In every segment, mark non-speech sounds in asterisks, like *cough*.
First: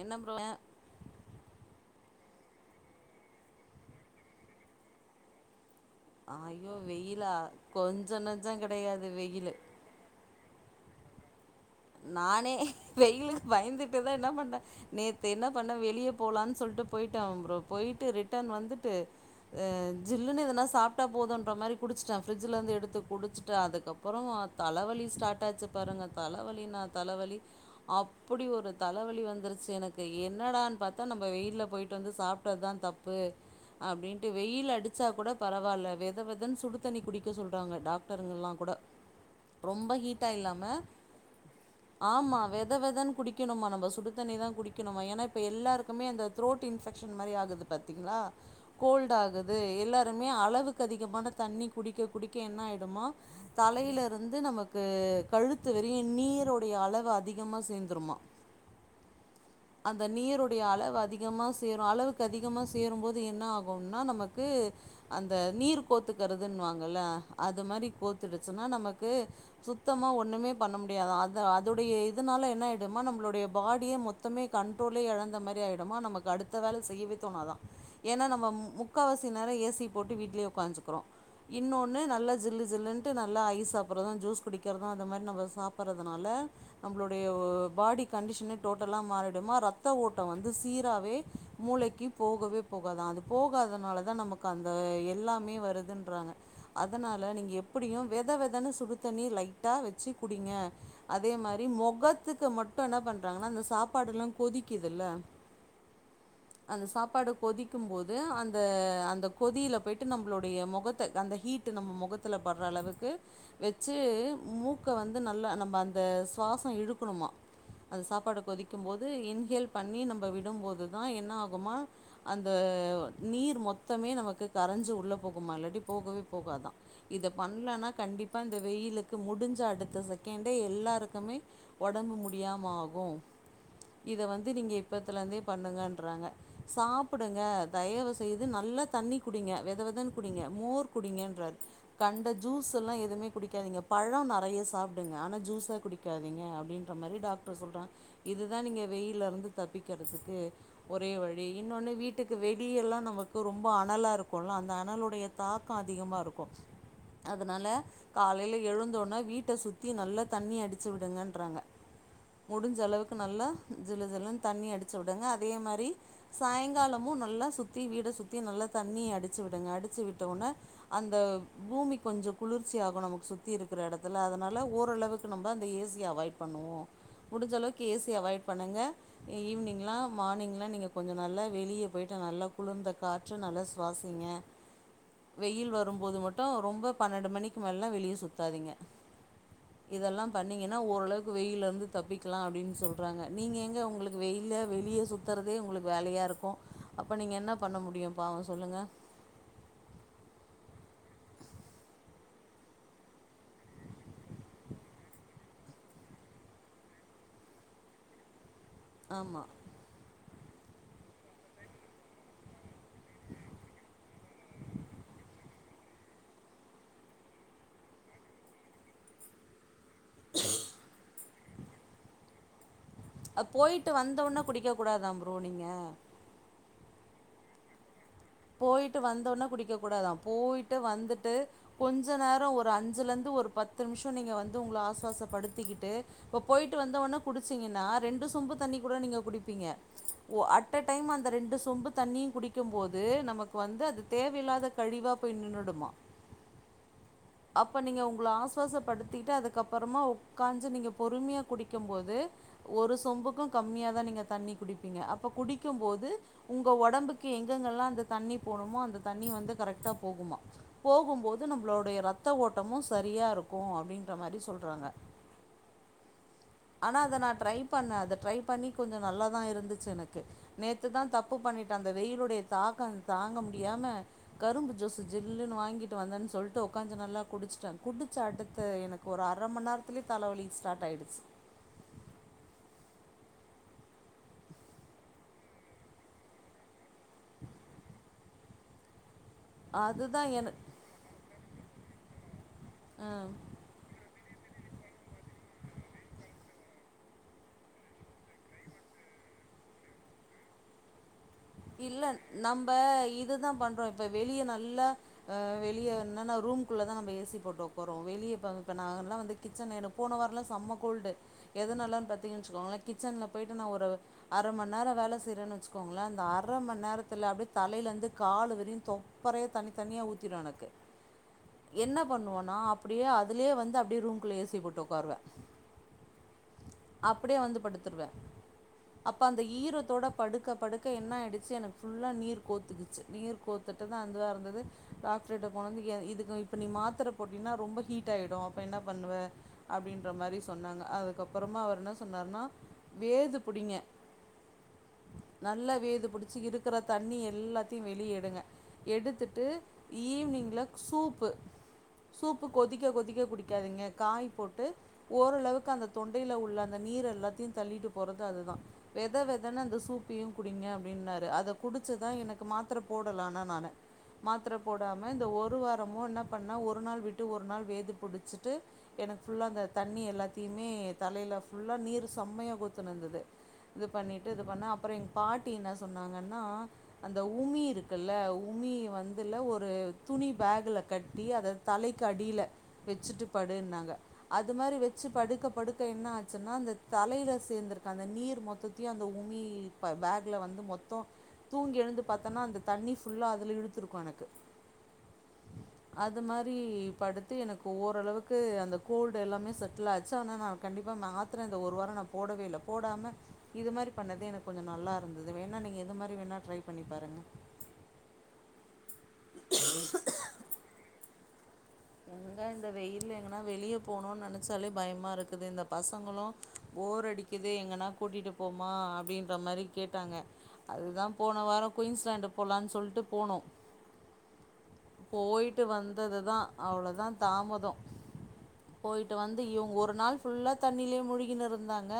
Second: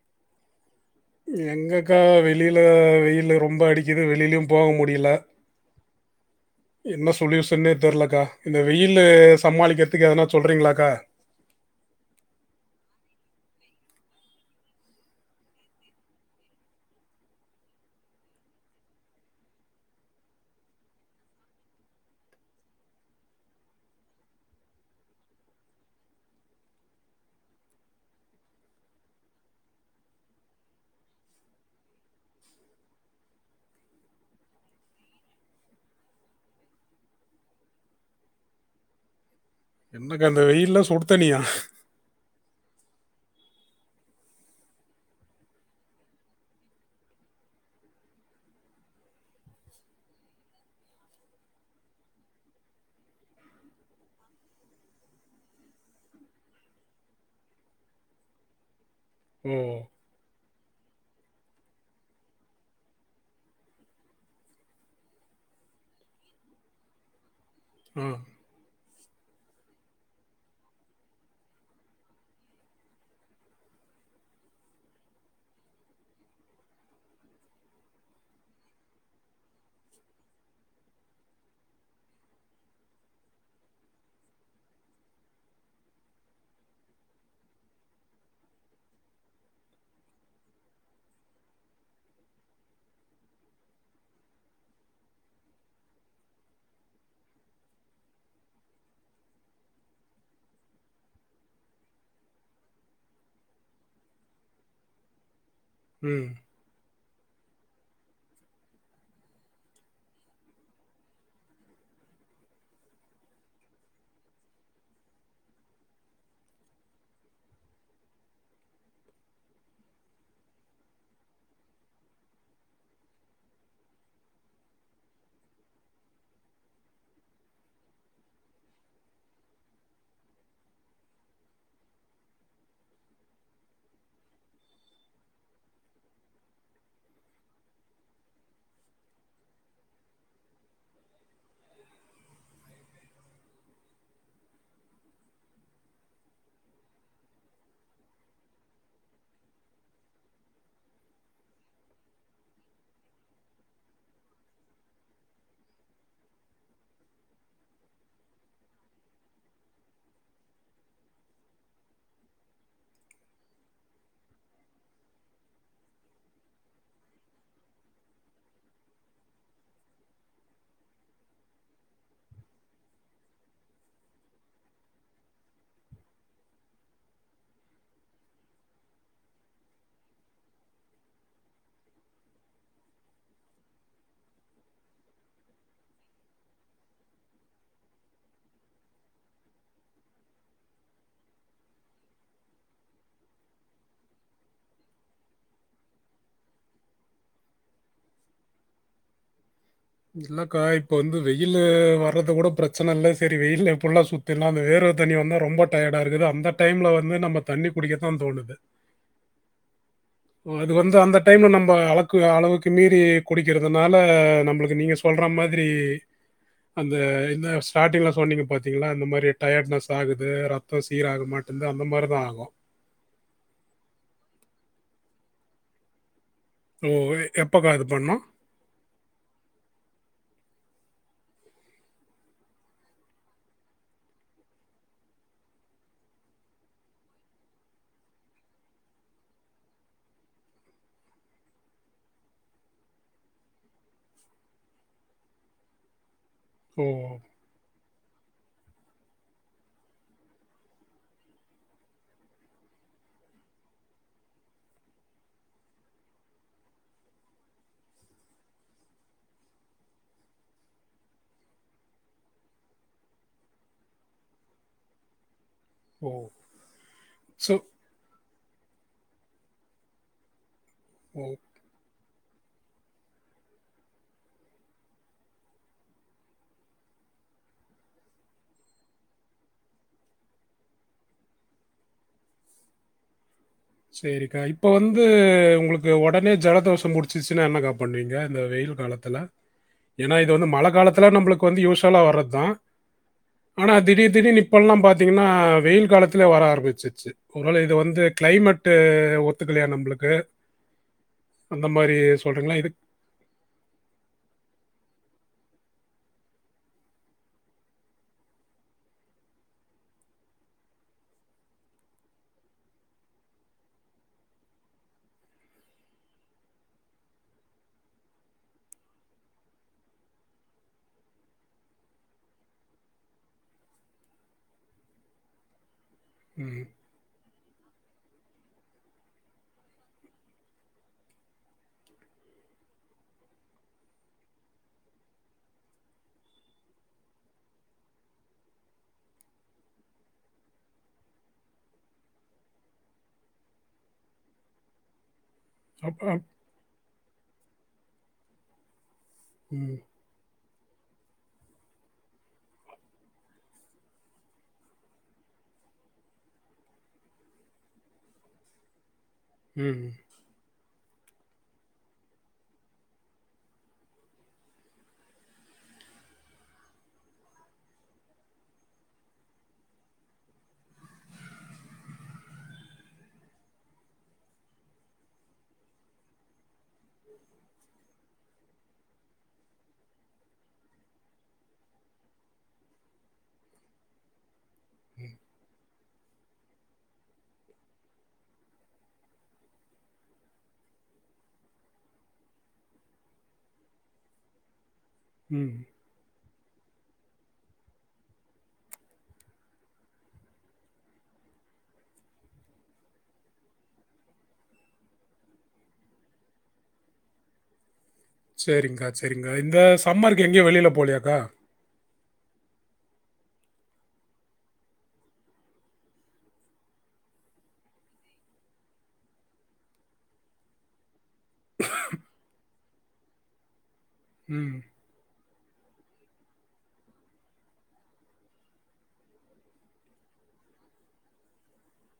என்ன ப்ரோ *unintelligible* எங்கக்கா வெளில வெயிலு ரொம்ப அடிக்குது வெளிலியும் போக முடில. ஐயோ என்ன வெயிலா சொலுயூசன்னே கொஞ்ச தெரிலக்கா நஞ்சோ இந்த வெயிலு கெடையாது சமாளிக்கிறதுக்கு எதுனா சொல்றீங்களாக்கா. நானே வெயிலுக்கு பயந்துட்டுதா என்ன பண்ண நேத்து என்ன பண்ணே வெளிய போலான் சொல்ட்டு போயிட்டே ப்ரோ போயிட்டு ரிட்டன் வந்துட்டு அ ஜில்லுனு எதுனா சாப்ட்டா போதுன்ற மாரி குடிச்சிட்டே ஃப்ரிட்ஜுலந்து எடுத்து குடிச்சுட்டே அதுக்கப் பறோ தலவலி ஸ்டாட் ஆச்சு பாருங்க தல வலினா தல வலி அப்புடி ஒரு தலவலி வந்துருச்சு எனக்கு என்னடான் பாத்தா நம்ப வெயில்ல போயிட்டு வந்து சாப்ட்டதுதா தப் பு அப்டின்ட்டு வெயில் அடிச்சா கூட பரவால்ல வெத வெதன் சுடு தண்ணி குடிக்க சொல்றாங்க டாக்டருங்கல்லா கூட. ரொம்ப ஹீட்டா என்னக்கா இந்த இல்லாம வெயில்ல சுடு தண்ணியா ஆமா வெத வெதன் குடிக்கணுமா நம்ப சுடுதண்ணிதா குடிக்கணுமா ஏனா இப்ப எல்லாருக்குமே அந்த த்ரோட் இன்ஃபெக்ஷன் மாரி ஆகுது பாத்தீங்களா கோல்டு ஆகுது எல்லாருமே அளவுக்கு அதிகமான தண்ணி குடிக்க குடிக்க என்ன ஆயிடுமா தலையில இருந்து நமக்கு கழுத்து வறியு நீரோடைய அளவு அதிகமா சேந்துருமா ம் அந்த நீருடைய அளவு அதிகமா சேரு அளவுக்கு அதிகமா சேரும்போது என்ன ஆகும்னா நமக்கு அந்த நீர் கோத்துக்கிறதுன்னு வாங்கல்ல அது மாரி ஆ கோத்துடுச்சுன்னா நமக்கு சுத்தமாக ஒன்னுமே பண்ண முடியாது அது அதுடைய இதுனால என்ன ஆயிடுமா நம்பளுடைய பாடியே மொத்தமே கண் ட்ரோலே எழந்த மாரி ஆயிடுமா நமக்கு அடுத்த வேல செய்யவே தோணாதா ஏனா நம்ம முக்கவாசி நேரோ ஏசி போட்டு வீட்லயே உக்ககாஞ்சுக்கிறோ இன்னொன்னு நல்லா ஜில்லு ஜில்லுன்ட்டு நல்லா ஐஸ் சாப்பட்றது ஜூஸ் குடிக்கிறது அந்த மாரி நம்ப சாப்பட்றதுனால நம்பளுடைய ஓ பாடி கண்டிஷனே டோட்டலா மாறிடுமா ரத்த ஓட்டோ வந்து சீராவே மூளைக்கி போகவே போகாதா அது போகாதனால தா நமக்கு அந்த எல்லாமே வருதுன்றாங்க அதனால நீங்க எப்டியு வெத வெதனு சுடுதண்ணி லைட்டா வச்சு குடிங்க அதே மாரி மொகத்துக்கு மட்டு என்ன பண்றாங்கனா அந்த சாப்பாடுல்லா கொதிக்குதுல்ல ம் அந்த சாப்பாடு கொதிக்கும் போது அந்த அந்த கொதியில போயிட்டு நம்ளுடைய முகத்த அந்த ஹீட் டு நம்ம மொகத்தல பர்ற அளவுக்கு வெச்சு மூக் க்க வந்து நல்லா நம்ம அந்த சுவாசோ இழுக்கணுமா அது சாப்பாட கொதிக்கும் போது இன்ஹேல் பண்ணி நம்ப விடும்போதுதா என்ன ஆகுமா அந்த நீர் மொத்தமே நமக்கு கரஞ்சு உள்ள போகுமா இல்லாட்டி போகவே போகாதா இத பண்லன்னா கண்டிப்பா இந்த வெயிலுக்கு முடிஞ்சா அடுத்த செகண்டே எல்லாருக்குமே ஒடம்பு முடியாம ஆகு இத வந்து நீங்க இப்பத்துல இருந்தே பண்ணுங்கன்றாங்க சாப்புடுங்க தயவு செய்து நல்லா தண்ணி குடிங்க வெத வெதன்னு குடிங்க மோர் குடிங்கன்றாரு கண்ட ஜூஸ் எல்லா எதுவுமே குடிக்காதீங்க பழோ நறைய சாப்டுங்க ஆனா ஜூஸா குடிக்காதீங்க அப்டின்ற மாரி டாக்டர் சொல்றாங்க இதுதா நீங்க வெயில்ல இருந்து தப்பிக்கறதுக்கு ஒரே வழி இன்னொன்னு வீட்டுக்கு வெளி எல்லா நமக்கு ரொம்ப அனலா இருக்குல அந்த அனலுடைய தாக்கோ அதிகமா இருக்கு அதனால காலையில எழுந்தோன வீட் ட சுத்தி நல்லா தண்ணி அடிச்சு விடுங்கன்றாங்க முடிஞ்ச அளவுக்கு நல்லா ஜிலு ஜிலுன்னு தண்ணி அடிச்சு விடுங்க அதே மாரி சாயங்காலமு நல்லா சுத்தி வீட சுத்தி நல்லா தண்ணி அடிச்சு விடுங்க அடிச்சு விட்ட உட்னே அந்த பூமி கொஞ்சோ குளிர்ச்சியாகு நமக்கு சுத்தி இருக்கற இடத்த அதுல அதனால ஓரளவுக்கு நம்ப அந்த ஏசிய அவாய்ட் பண்ணுவோ முடிஞ்சளவுக்கு ஏசிய அவாய்ட் பண்ணுங்க ஈவினிங்லா மார்னிங்லா நீங்க கொஞ்சோ நல்லா வெளிய போயிட்டு நல்லா குளிர்ந்த காத் மூச்ச நல்லா சுவாசிங்க வெயில் வருபோது மட்டு ரொம்ப பன்னெண்டு மணிக்கு மேலல்லா வெளிய சுத்தாதீங்க இதெல்லா பண்ணீங்கன்னா ஓரளவுக்கு வெயில இருந்து தப்பிக்கலா அப்டின்னு சொல்றாங்க நீங்க எங்க உங்களுக்கு வெயில்ல வெளிய சுத் சுத்துறதே உங்களுக்கு வேலையா இருக்கு அப்போ நீங்க என்ன பண்ண முடியு பாவு சொல்லுங்க இல்லக்கா இப்ப வந்து வெயிலு வர்றத கூட பெரச் ப்ரச்சன இல்ல செரி வெய்யில்ல புல்லா சுத்திருந்த அந்த வேர்வ தண்ணி வந்த ரொம்ப டயடா இருக்குது அந்த டைம்ல வந்து நம்ம தண்ணி குடிக்கத்தா தோணுது ஆமா ஒ அது வந்து அந்த டைம்ல நம்ப அளக்கு அளவுக்கு மீறி குடிக்கிறதுனால நம்ளுக்கு நீங்க சொல்றா மாதிரி அந்த இந்த ஸ்டார்டிங்ல சொன்னீங்க பாத்திங்ளா இந்த மாரி டயட்நெஸ் ஆகுது ரத் தோ சீராக மாட்டேந்து அந்த மாரி தா ஆகு அ போய்ட்டு வந்தவுன குடிக்க கூடாதா ப்ரோ நீங்க ஒ எப்பொக்க இது பண்ணொ போய்ட்டு வந்தோனெ குடிக்க கூடாதா போய்ட்டு வந்துட்டு கொஞ்ச நேரொ ஒரு அஞ்சுலந்து ஒரு பத்து நிமிஷோ நீங்க வந்து உங்கள ஆசுவாசப்படுத்திக்கிட்டு இப்ப போய்ட்டு வந்த ஒன்னே குடுச்சிங்கன்னா ரெண்டு சொம்பு தண்ணி கூட நீங்க குடிப்பீங்க ஒ அட்ட டைம் அந்த ரெண்டு சொம்பு தண்ணியு குடிக்க போ து நமக்கு வந்து அது தேவையில்லாத கழிவா போய் நின்னுடுமா ஒ ஒ அப்ப நீங்க உங்ள ஆசுவாசப்படுத்திட்டு அதுக்கப்றொமா உக்காஞ்சு நீங்க பொறுமையா குடிக்கு போது ஒரு சொம்புக்கு கம்மியாதா நீங்க தண்ணி குடிப்பீங்க அப்ப குடிக்கு போது உங்க ஒடம்புக்கு எங்கெங்க எல்லா அந்த தண்ணி போணுமோ அந்த தண்ணி வந்து கரெக்ட்டா போகுமா போகுபோது நம்ளோடைய ரத் த்த ஓட்டமு சரியா இருக்கு அப்டின்ற மாரி சொல்றாங்க ஓ! ஆனா அத நா சோ ட்ரை பண்ண அத ட்ரை பண்ணி கொஞ்சோ நல்லாதா இருந்துச்சு எனக்கு நேத்து தா ஓ! தப்பு பண்ணிட்ட அந்த வெய்யிலுடைய தாக்கோ தாங்க முடியாம கரும்பு ஜூஸு ஜில்லுன்னு வாங்கிட்டு வந்தன்னு சொல்லிட்டு உக்காந்து கொஞ்சோ நல்லா குடிச்சுட்ட குடிச்ச அடுத்து எனக்கு ஒரு அரமண் நேரத்துலையே தலவலி ஸ்டார்ட் ஆகிடுச்சு செரிக்கா இப்ப வந்து உங்களுக்கு ஒடனே ஜலதோஷ புடிச் சுன்னா என்னகா பண்ணுவிங்க இந்த வெய்யில் காலத்துல ஏன்னா அதுதா இது வந்து என மழ காலத்துல நம்ளுக்கு வந்து யூசலா வர்றதா அ ஆனா திடீர் திடீர்னு இப்பெல்லா பாத்திங்கன்னா வெய்யில் காலத்துல வர ஆரம்பிச்சிச்சு ஒருவேள இது வந்து கிளைமேட்டு ஒத்துக்கலையா நம்ளுக்கு இல்ல நம்ப இதுதா பண்றோ இப்ப வெளிய நல்லா ஆ வெளிய என்னன்னா ரூம்குள்ள தா நம்ம ஏ சி போட்டு ஒக்காருவோ வெளிய இப்ப இப்ப நாலா வந்து *unintelligible* போன வாரலா செம்ம கோல்டு எதுனாலன்னு பத்திங்கன்னுச்சுக்கோங்களே கிச்சன்ல போய்ட்டு நா ஒரு அர மண் நேரோ வேல செய்றேன்னு வச்சுக்கோங்களே இந்த ஆ ர மண் நேரத்துல அப்டியே தலயிலந்து கால் விரியு தொப்பரைய தண்ணி தண்ணியா ஊத்திரு எனக்கு என்ன பண்ணுவோனா அப்டியே அதுலே வந்து அப்டியே ரூம்குள்ள ஏ சி ய போட்டு உக்காருவே ம் அப்டியே வந்து படுத்துருவே அப்ப அந்த ஈரத்தோட படுக்க படுக்க என்ன ஆய்டு ச்சி எனக்கு ஃபுல்லா நீர் கோத்துக்கிச்சு நீர் கோத்துட்டு தா அந்தவ இருந்தது டாக்டர்ட்ட போனது எ இதுக்கு இப்ப நீ மாத்தர போட்டின்னா ரொம்ப ஹீட் ஆய்டு அப்ப என்ன பண்ணுவ அப்டின்ற மாரி சொன்னாங்க அதுக்கப்றொமா அவர் என்ன சொன்னாருன்னா வேது புடிங்க நல்ல அப் வேது அப் புடிச்சு இருக்குற தண்ணி எல்லாத்தையு வெளிய எடுங்க எடுத்துட் டு ம். ஈவ்னிங்ல சூப்பு சூப்பு கொதிக்க கொதிக்க குடிக்காதிங்க காய் போட்டு ஓரளவுக்கு அந்த தொண்டையில உள்ள அந்த நீர் எல்லாத்தையு தள்ளிட்டு போறது அதுதா வெத வெத் அதானே அந்த ம். சூப்பையு குடிங்க அப்டின்னாரு அத குடிச்சதா எனக்கு மாத்தர போடல ஆனா நானு மாத்தர போடாம இந்த ஒரு வாரமு என்ன பண்ணா ஒரு நாள் விட்டு ஒரு நாள் வேதி புடுச்சிட்டு எனக்கு ஃபுல்லா அந்த தண்ணி எல்லாத்தையுமே தலையில ஃபுல்லா நீர் சம்மையா கொர்த்துனுந்தது இது பண்ணிட்டு இது பண்ண அப்றோ எங்க பாட்டி என்ன சொன்னாங்கன்னா அந்த உமி இருக்குல உமி வந்துல ஒரு துணி பேக்ல கட்டி அத தலையிக்கு அடில வெச்சுட்டு படுன்னாங்க அது மாரி வெச்சு படுக்க படுக்க என்னாச்சுன்னா அந்த தலையில சேந்திருக்க அந்த நீர் மொத்தத் தையு அந்த உமி இப்ப பேக்ல வந்து மொத் போ தூங்கி எழுந்து பாத்தோனா அந்த தண்ணி ஃபுல்லா அதுல இழுத்துருக்கு எனக்கு ம் அது மாரி படுத்து எனக்கு ஓரளவுக்கு அந்த கோல்டு எல்லாமே செட்டில்லாச்சு ஆனா நா கண்டிப்பா மாத்தர இந்த ஒரு வாரோ நா போடவே இல்ல போடாம இது மாதிரி பண்ணதே எனக்கு கொஞ்சோ நல்லாருந்தது மே ன்னா நீங்க இது மாரி வேணா ட்ரை பண்ணி பாருங்க சேரிங்கா சேரிங்கா இந்த சம்மருக்கு எங்கயு வெளில போலையாக்கா எங்க இந்த வெயில்ல எங்கனா வெளியே போணுன்னு நெனைச்சாலே பயமாருக்குது இந்த பசங்களு போர் அடிக் கீது எங்கன்னா கூட்டிட்டு போம்மா அப்டின்ற மாரி கேட்டாங்க அது தா போன வாரோ குயின்ஸ் லாண்ட போலான்னு சொல்ட்டு போனோ ம் போய்ட்டு வந்தது தா அவ்ளோ தா தாமதோ போய்ட்டு வந்து இவுங்க ஒரு நாள் ஃபுல்லா தண்ணிலயே முழுகின்னு இருந்தாங்க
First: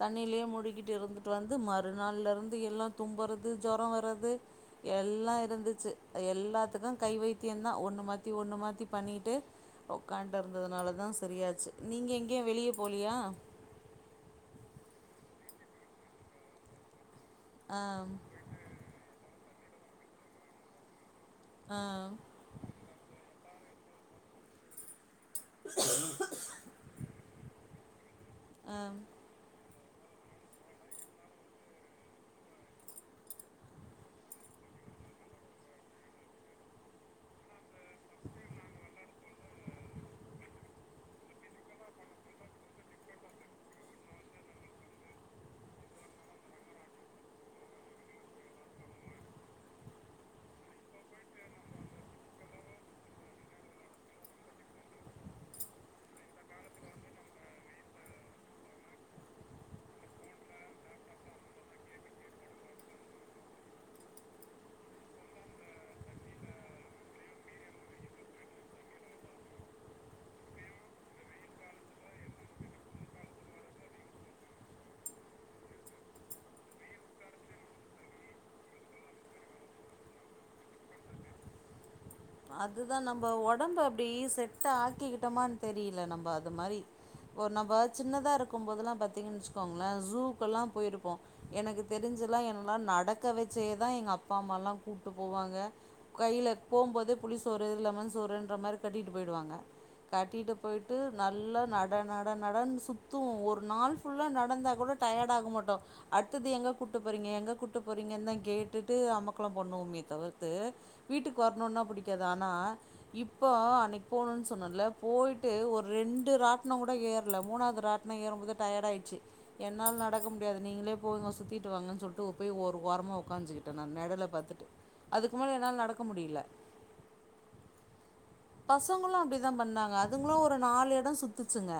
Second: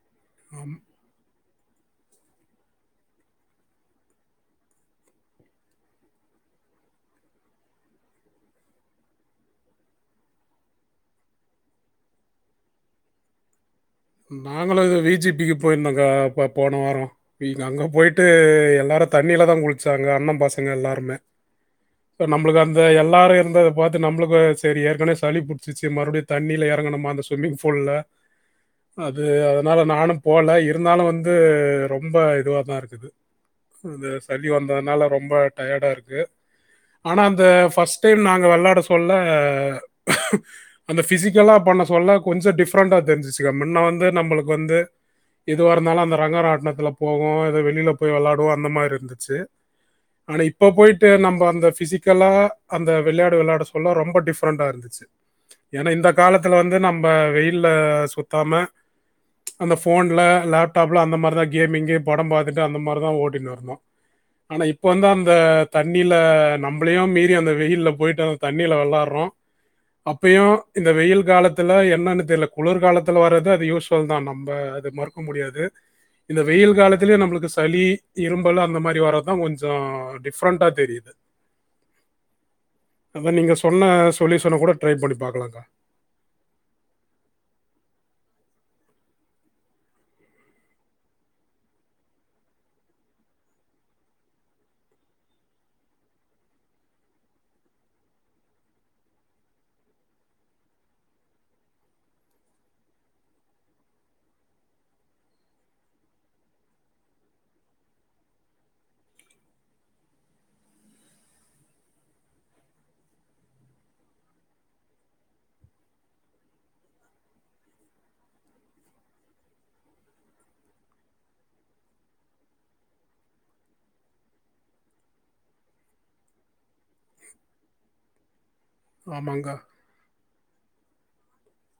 தண்ணிலயே ஆமா. முழிக்கிட்டு இருந்துட்டு வந்து மறுநாள்லருந்து எல்லா தும்புறது ஜொரோ வறது எல்லாருந்துச்சு எல்லாத்துக்கு கை வைத்தியோ தா ஒண்ணு மாத்தி ஒண்ணு மாத்தி த்தி பண்ணிட்டு உக்கான்தருந்ததுனால தா சரியாச்சு நீங்க எங்கேயு வெளிய போலயா நாங்களு இது வி ஜிபிக்கு போயிருந்தோங்கா அப்ப போன வாரோ நீங்க ஆ அங்கலா போயிட்டு எல்லாரு தண்ணில தா குளுச்சாங்க அண்ண பசங்க எல்லாருமே ஆ நம்மளுக்கு அந்த எல்லாரு இருந்தது பாத்து நம்ளுக்கு செரி ஏற்கனே சளி புடிச்சுருச்சு மறுபடியு தண்ணில எறங்கணுமா அந்த ஸ்விம்மிங் பூல்ல ஆ இது அதனால நானு போல இருந்தாலு வந்து ரொம்ப இதுவா தா இருக்குது இது சளி வந்ததுனால ரொம்ப டயர்டாருக்கு ஆனா அந்த ஃப்ர்ஸ்ட் டைம் நாங்க வெள்ளாட சொல்ல அந்த ஃபிசிக்கலா பண்ண சொல்ல கொஞ்சோ டிஃப்ரெண்ட்டா தெரிஞ்சிச்சு மின்ன வந்து நம்மளுக்கு வந்து எதுவாருந்தாலு அந்த ரங்க ராட்டுனத்துல போவோ எது வெளில போய் வெள்ளாடுவோ அந்த மாரி இருந்துச்சு ஆனா இப்ப போய்ட்டு நம்ம அந்த ஃபிசிக்கலா அந்த வெள்யாடு வெள்ளாட சொல்ல ரொம்ப டிஃப்ரெண்ட்டா இருந்துச்சு ஏன்னா இந்த காலத்துல வந்து நம்ப வெயில்ல சுத்தாம அந்த ஃபோன்ல லேப்டாப்புல அந்த மாரி தா கேமிங்கு படோ பாத்துட்டு அந்த மாரி தா ஒட்டிட்டு இருந்தோ ஆனா இப்ப வந்து அந்த தண்ணில நம்மளையு மீறி அந்த வெயில்ல போய்ட்டு வந் தண்ணில வெள்ளாடுறோ அப்பையு இந்த வெயில் காலத்துல என்னன்னு தெர்ல குளிர் காலத் இதுல வரது அது யூஸ்ஃபுல் தா நம்ம அது மறுக்க முடியாது இந்த வெயில் காலத்துலையு நம்மளுக்கு சளி இரும்பல் அந்த மாரி வரது தா கொஞ்சோ டிஃப்ரெண்ட்டா தெரிது அது தா நம்ம நீங்க ஒடம்பு சொன்ன அப்டி சொல்யூஷன கூட ட்ரை பண்ணி செட்டாக்கிக்கிட்டோம்மா பார்க்கலாங்க. தெரி இல்ல நம்ப அது மாரி இப்போ நம்ப சின்னதா இருக்கும் போதுலா பாத்தீங்கன்னு வெச்சுக்கோங்களே ஜூக்கு எல்லா போயிருப்போ எனக்கு தெரிஞ்சுலா என்னெல்லா நடக்க வெச்சே தா எங்க அப்பா அம்மா எல்லா கூப்ட்டு போவாங்க கைல போம்போதே புளி சோறு லெமன் சோறுன்ற மாரி கட்டிட்டு போயிடுவாங்க கட்டிட்டு போய்ட்டு நல்லா நட நட நடன்னு சுத்துவோ ஒரு நாள் ஃபுல்லா நடந்தா கூட டயட் ஆக மாட்டோ அத்தது எங்க கூட்டு போறீங்க எங்க கூட்டு போறீங்கன் தா கேட்டுட்டு அமக்கலோ பண்ணுவோமே தவிர்த்து வீட்டுக்கு வரணுனா புடிக்காது ஆனா இப்போ அன்னைக்கு போனோன் சொன்னல போய்ட்டு ஒரு ரெண்டு ராட்டனோ கூட ஏறல மூணாவது ராட் டனோ ஏற மோது டயட்ஆயிச்சு என்னால் நடக்க முடியாது நீங்களே போங்கோ சுத்திட்டு வாங்கன்னு சொல்ட்டு போய் ஒரு ஓரமா உக்காச்சுக்கிட்டே நானு நெழலா பாத்துட்டு அதுக்கு மேல என்னால நடக்க முடில பசங்களு ஆமாங்க. அப்டித்தா பண்ணாங்க அதுங்களு ஒரு நாலு எடோ சுத்துச்சுங்க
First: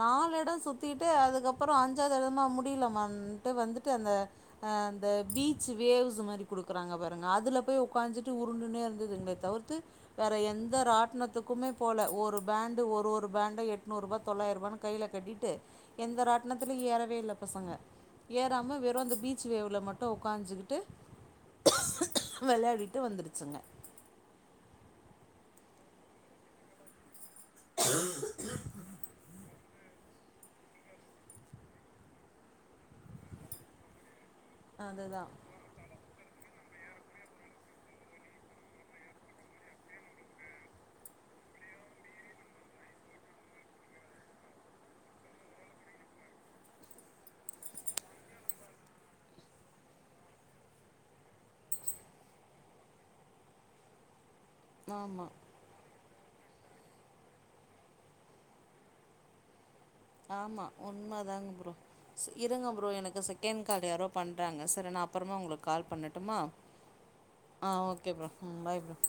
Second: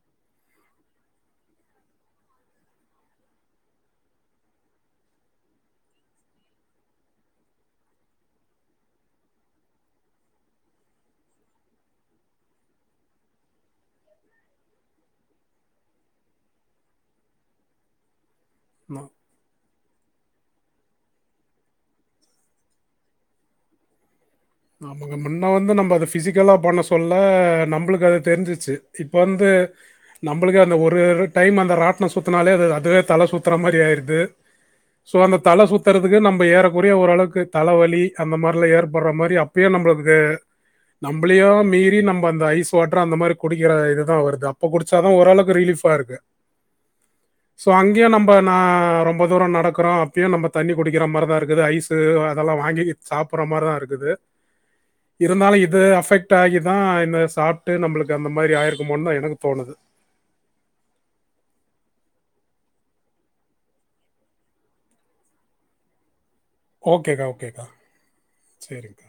நாலு எடோ சுத்திட்டு அதுக்கப்புறோ அஞ்சாவது எடம்லா முடிலம்மான்ட்டு வந்துட்டு அந்த அந்த பீச்சு வேவ்ஸ் மாரி குடுக்குறாங்க பாருங்க அதுல போய் ஒக்காந்துட்டு உருண்டுன்னே இருந்ததுங்க தவிர்த்து வேற எந்த ராட்டினத்துக்குமே போல ஒரு பேண்டு ஒரு ஒரு பேண்ட எட்நூறு ருவா தொள்ளாயிருவானு கைல கட்டிட்டு எந்த ராட்டனத்தலயுணர ஏறவே இல்ல பசங்க ஏறாம வெறு ஆமா. அந்த பீச் ச்சு வேவுல மட்டு உக்காஞ்சுக்கிட்டு விளையாடிட்டு வந்துடுச்சுங்க முன்ன வந்து நம்ம அத ஃபிசிக்கலா பண்ண சொ சொல்ல நம்மளுக்கு அது தெரிஞ்சிச்சு இப்போ வந்து நம்மளுக்கே அந்த ஒரு டைம் அந்த ராட்டனம் சுத்துனாலே அது அதுவே தலை சுத்தற மாதிரி ஆயிடுது சோ அதுதா அந்த தல சுத் த்துறதுக்கு நம்ம ஏறக்குறைய ஓரளக்கு தலவலி அந்த மாறில ஏற்படற மாரி அப்பயே நம்மளுக்கு நம்மளையோ மீறி நம்ம அந்த ஐஸ் வாட்டர் அந்த மாறி குடிக்கற இதுதா வருது அப்ப குடிச்சாதா ஒரளவுக்கு ரிலீஃபா இருக்கு சோ அங்கேயு நம்ப நா ரொம்ப தூரோ நடக்கறோ அப்பயும் நம்ம தண்ணி குடிக்கற மாறிதா இருக்குது ஐஸு அதெல்லா வாங்கி சாப்பட்ற மாரி தா இருக்குது ஆமா இருந்தாலு இது அஃபெக்ட் ஆகி தா இந்த சாப்ட்டு நம்மளுக்கு அந்த மாரி ஆய்ருக்குமோன்னு தா எனக்கு தோணுது ஆமா உண்ம தாங்க ப்ரோ செ இருங்க ப்ரோ எனக்கு செகண்ட் கால் யாரோ பண்றாங்க செரி நா அப்புறமா உங்களுக்கு கால் பண்ணட்டுமா ஓகேக்கா ஓகேக்கா ஆஹ் ஓகே ப்ரோ ம் பாய் சரிங்கக்கா